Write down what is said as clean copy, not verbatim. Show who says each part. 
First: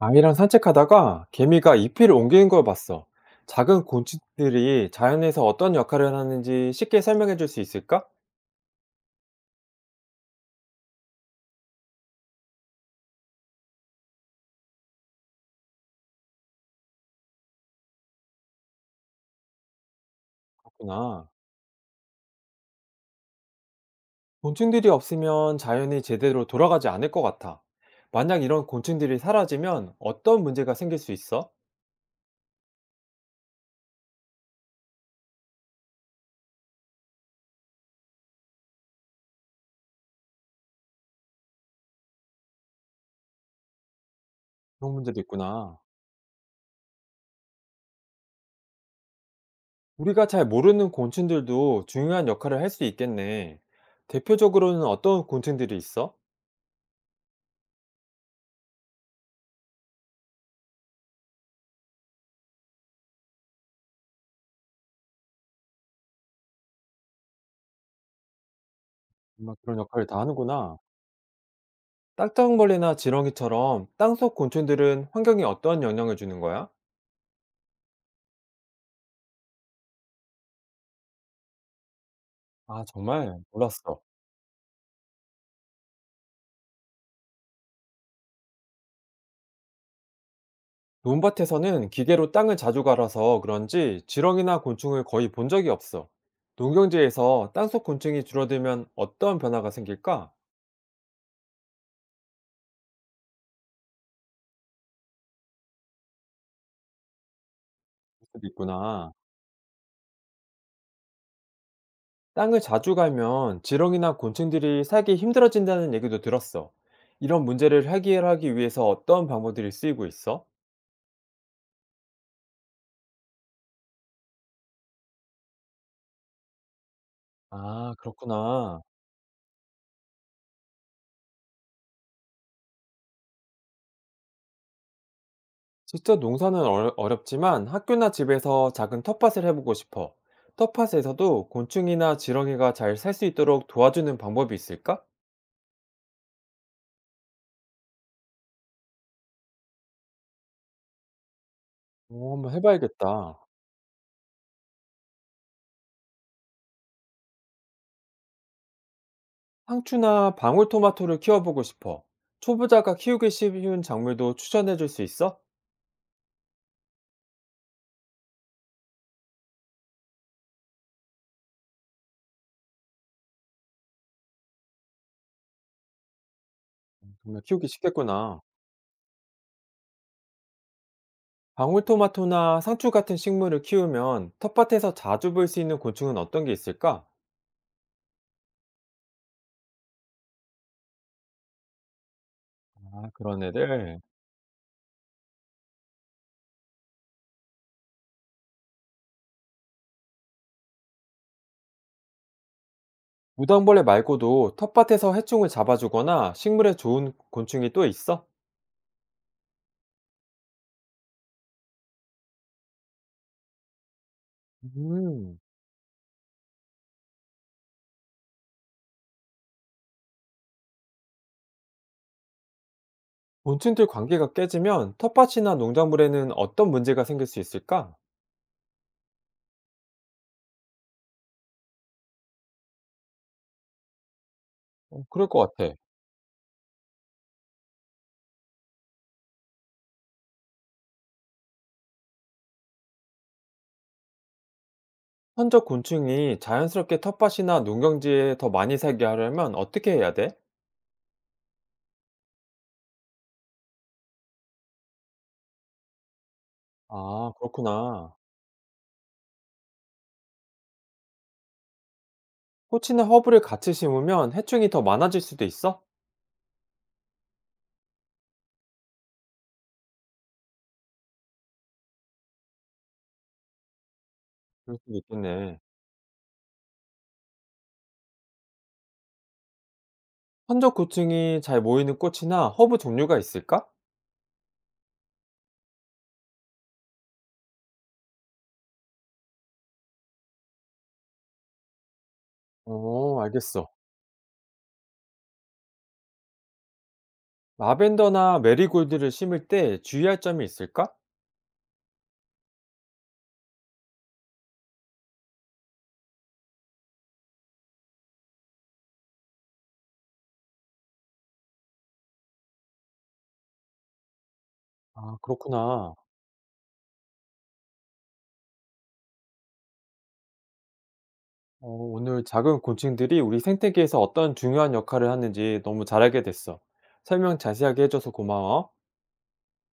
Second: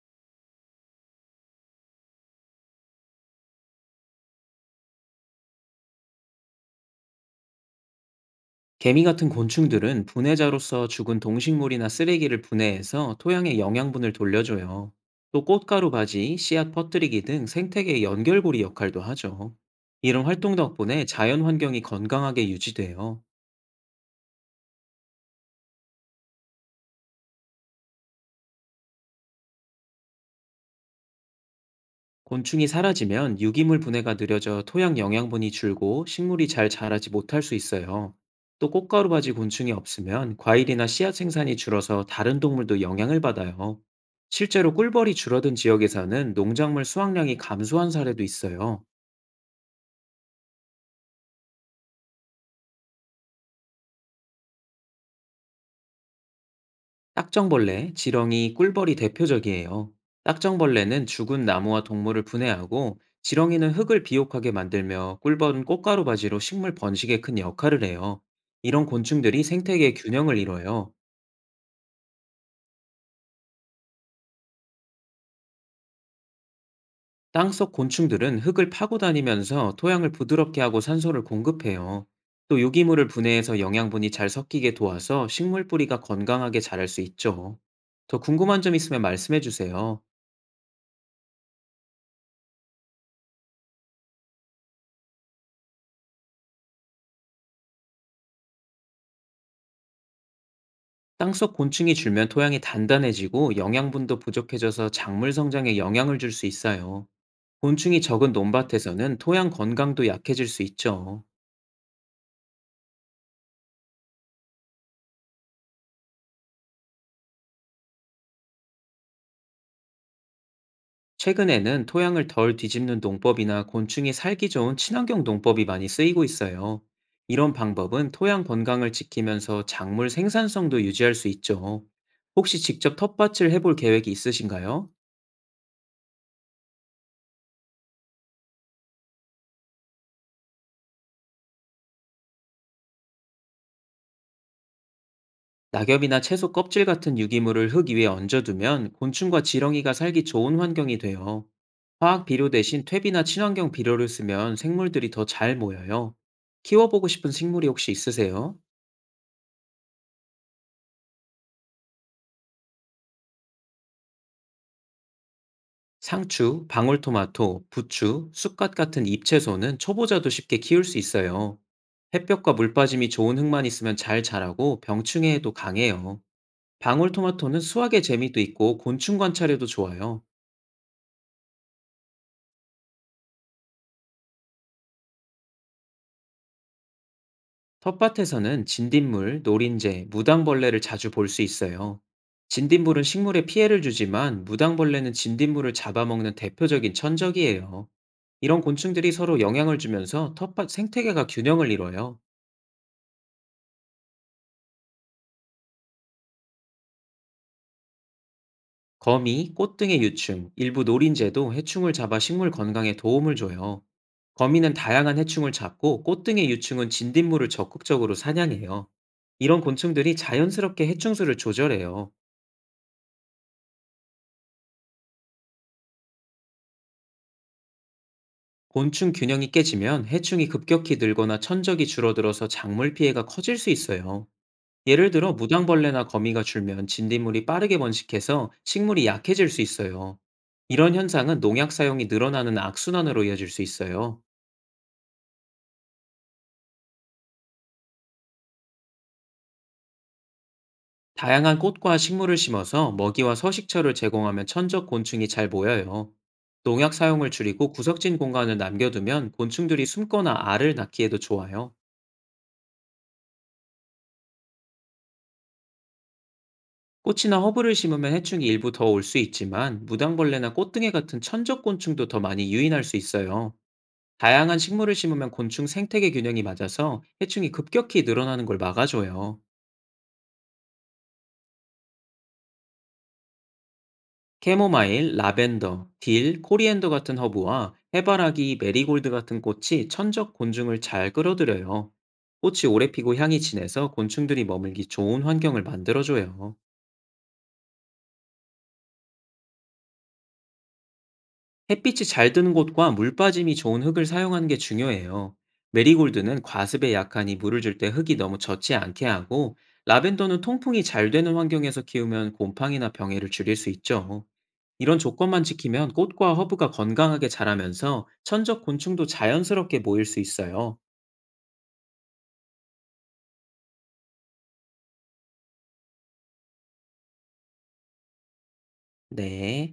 Speaker 1: 아이랑 산책하다가 개미가 잎을 옮기는 걸 봤어. 작은 곤충들이 자연에서 어떤 역할을 하는지 쉽게 설명해 줄 수 있을까?
Speaker 2: 개미 같은 곤충들은 분해자로서 죽은 동식물이나 쓰레기를 분해해서 토양에 영양분을 돌려줘요. 또 꽃가루 바지, 씨앗 퍼뜨리기 등 생태계의 연결고리 역할도 하죠. 이런 활동 덕분에
Speaker 1: 그렇구나.
Speaker 2: 자연 환경이 건강하게 유지돼요.
Speaker 1: 곤충들이 없으면 자연이 제대로 돌아가지 않을 것 같아. 만약 이런 곤충들이 사라지면 어떤 문제가 생길 수 있어?
Speaker 2: 곤충이 사라지면 유기물 분해가 느려져 토양 영양분이 줄고 식물이 잘 자라지 못할 수 있어요. 또 꽃가루 바지 곤충이 없으면 과일이나 씨앗 생산이 줄어서 다른 동물도 영향을 받아요. 실제로
Speaker 1: 그런
Speaker 2: 꿀벌이
Speaker 1: 문제도
Speaker 2: 줄어든
Speaker 1: 있구나.
Speaker 2: 지역에서는 농작물 수확량이 감소한 사례도 있어요.
Speaker 1: 우리가 잘 모르는 곤충들도 중요한 역할을 할 수 있겠네. 대표적으로는 어떤 곤충들이 있어?
Speaker 2: 딱정벌레, 지렁이, 꿀벌이 대표적이에요. 딱정벌레는 죽은 나무와 동물을 분해하고 지렁이는 흙을 비옥하게 만들며 꿀벌은 꽃가루 바지로 식물 번식에 큰 역할을 해요. 이런 곤충들이
Speaker 1: 정말 그런
Speaker 2: 생태계의
Speaker 1: 역할을 다
Speaker 2: 균형을
Speaker 1: 하는구나.
Speaker 2: 이뤄요.
Speaker 1: 땅덩어리나 지렁이처럼 땅속 곤충들은 환경에 어떤 영향을 주는 거야?
Speaker 2: 땅속 곤충들은 흙을 파고 다니면서 토양을 부드럽게 하고 산소를 공급해요. 또
Speaker 1: 아,
Speaker 2: 유기물을
Speaker 1: 정말
Speaker 2: 분해해서
Speaker 1: 몰랐어.
Speaker 2: 영양분이 잘 섞이게 도와서 식물 뿌리가 건강하게 자랄 수 있죠. 더 궁금한 점 있으면 말씀해 주세요.
Speaker 1: 논밭에서는 기계로 땅을 자주 갈아서 그런지 지렁이나 곤충을 거의 본 적이 없어. 농경지에서 땅속 곤충이 줄어들면 어떤 변화가 생길까?
Speaker 2: 땅속 곤충이 줄면 토양이 단단해지고 영양분도 부족해져서 작물 성장에 영향을 줄 수 있어요. 곤충이
Speaker 1: 그럴
Speaker 2: 적은
Speaker 1: 수도 있구나. 구나.
Speaker 2: 논밭에서는 토양 건강도 약해질 수 있죠.
Speaker 1: 땅을 자주 갈면 지렁이나 곤충들이 살기 힘들어진다는 얘기도 들었어. 이런 문제를 해결하기 위해서 어떤 방법들이 쓰이고 있어?
Speaker 2: 최근에는 토양을 덜 뒤집는 농법이나 곤충이 살기 좋은 친환경 농법이 많이 쓰이고 있어요. 이런
Speaker 1: 아,
Speaker 2: 방법은 토양
Speaker 1: 그렇구나.
Speaker 2: 건강을 지키면서 작물 생산성도 유지할 수 있죠. 혹시 직접 텃밭을 해볼 계획이 있으신가요?
Speaker 1: 직접 농사는 어렵지만 학교나 집에서 작은 텃밭을 해보고 싶어. 텃밭에서도 곤충이나 지렁이가 잘 살 수 있도록 도와주는 방법이 있을까?
Speaker 2: 낙엽이나 채소 껍질 같은 유기물을 흙 위에 얹어두면 곤충과 지렁이가 살기 좋은 환경이 돼요. 화학
Speaker 1: 오,
Speaker 2: 비료
Speaker 1: 한번
Speaker 2: 대신 퇴비나
Speaker 1: 해봐야겠다.
Speaker 2: 친환경 비료를 쓰면 생물들이 더 잘 모여요. 키워보고 싶은 식물이 혹시 있으세요?
Speaker 1: 상추나 방울토마토를 키워보고 싶어. 초보자가 키우기 쉬운 작물도 추천해줄 수 있어?
Speaker 2: 상추, 방울토마토, 부추, 쑥갓 같은 잎채소는 초보자도 쉽게 키울 수 있어요. 햇볕과 물빠짐이 좋은 흙만 있으면 잘 자라고 병충해에도 강해요.
Speaker 1: 정말
Speaker 2: 방울토마토는
Speaker 1: 키우기
Speaker 2: 수확의 재미도
Speaker 1: 쉽겠구나.
Speaker 2: 있고 곤충 관찰에도 좋아요.
Speaker 1: 방울토마토나 상추 같은 식물을 키우면 텃밭에서 자주 볼 수 있는 곤충은 어떤 게 있을까?
Speaker 2: 텃밭에서는 진딧물, 노린재, 무당벌레를 자주 볼 수 있어요. 진딧물은
Speaker 1: 아, 그런
Speaker 2: 식물에 피해를
Speaker 1: 애들.
Speaker 2: 주지만 무당벌레는 진딧물을 잡아먹는 대표적인 천적이에요. 이런 곤충들이 서로 영향을 주면서 텃밭 생태계가 균형을 이뤄요.
Speaker 1: 무당벌레 말고도 텃밭에서 해충을 잡아주거나 식물에 좋은 곤충이 또 있어?
Speaker 2: 거미, 꽃 등의 유충, 일부 노린재도 해충을 잡아 식물 건강에 도움을 줘요. 거미는 다양한
Speaker 1: 음.
Speaker 2: 해충을 잡고 꽃 등의 유충은 진딧물을 적극적으로 사냥해요. 이런 곤충들이 자연스럽게 해충수를 조절해요.
Speaker 1: 곤충들 관계가 깨지면 텃밭이나 농작물에는 어떤 문제가 생길 수 있을까?
Speaker 2: 곤충 균형이 깨지면 해충이 급격히 늘거나 천적이 줄어들어서 작물 피해가 커질 수 있어요.
Speaker 1: 어,
Speaker 2: 예를
Speaker 1: 그럴
Speaker 2: 들어
Speaker 1: 것 같아.
Speaker 2: 무당벌레나 거미가 줄면 진딧물이 빠르게 번식해서 식물이 약해질 수 있어요. 이런 현상은 농약 사용이 늘어나는 악순환으로 이어질 수 있어요.
Speaker 1: 현적 곤충이 자연스럽게 텃밭이나 농경지에 더 많이 살게 하려면 어떻게 해야 돼?
Speaker 2: 다양한 꽃과 식물을 심어서 먹이와 서식처를 제공하면 천적 곤충이 잘 모여요. 농약 사용을
Speaker 1: 아,
Speaker 2: 줄이고
Speaker 1: 그렇구나.
Speaker 2: 구석진 공간을 남겨두면 곤충들이 숨거나 알을 낳기에도 좋아요.
Speaker 1: 꽃이나 허브를 같이 심으면 해충이 더 많아질 수도 있어?
Speaker 2: 꽃이나 허브를 심으면 해충이 일부 더 올 수 있지만 무당벌레나 꽃등에 같은 천적 곤충도 더 많이 유인할 수 있어요. 다양한
Speaker 1: 그럴
Speaker 2: 식물을
Speaker 1: 수도
Speaker 2: 심으면
Speaker 1: 있겠네.
Speaker 2: 곤충 생태계 균형이 맞아서 해충이 급격히 늘어나는 걸 막아줘요.
Speaker 1: 현적 곤충이 잘 모이는 꽃이나 허브 종류가 있을까?
Speaker 2: 캐모마일, 라벤더, 딜, 코리앤더 같은 허브와 해바라기, 메리골드 같은 꽃이 천적 곤충을 잘 끌어들여요. 꽃이 오래 피고
Speaker 1: 어,
Speaker 2: 향이
Speaker 1: 알겠어.
Speaker 2: 진해서 곤충들이 머물기 좋은 환경을 만들어줘요.
Speaker 1: 라벤더나 메리골드를 심을 때 주의할 점이 있을까?
Speaker 2: 햇빛이 잘 드는 곳과 물 빠짐이 좋은 흙을 사용하는 게 중요해요. 메리골드는 과습에 약하니 물을 줄 때 흙이 너무 젖지 않게 하고, 라벤더는 통풍이 잘 되는 환경에서 키우면 곰팡이나 병해를 줄일 수 있죠. 이런
Speaker 1: 아,
Speaker 2: 조건만 지키면
Speaker 1: 그렇구나.
Speaker 2: 꽃과 허브가 건강하게 자라면서 천적 곤충도 자연스럽게 모일 수 있어요.
Speaker 1: 어, 오늘 작은 곤충들이 우리 생태계에서 어떤 중요한 역할을 하는지 너무 잘 알게 됐어. 설명 자세하게 해줘서 고마워.
Speaker 2: 네.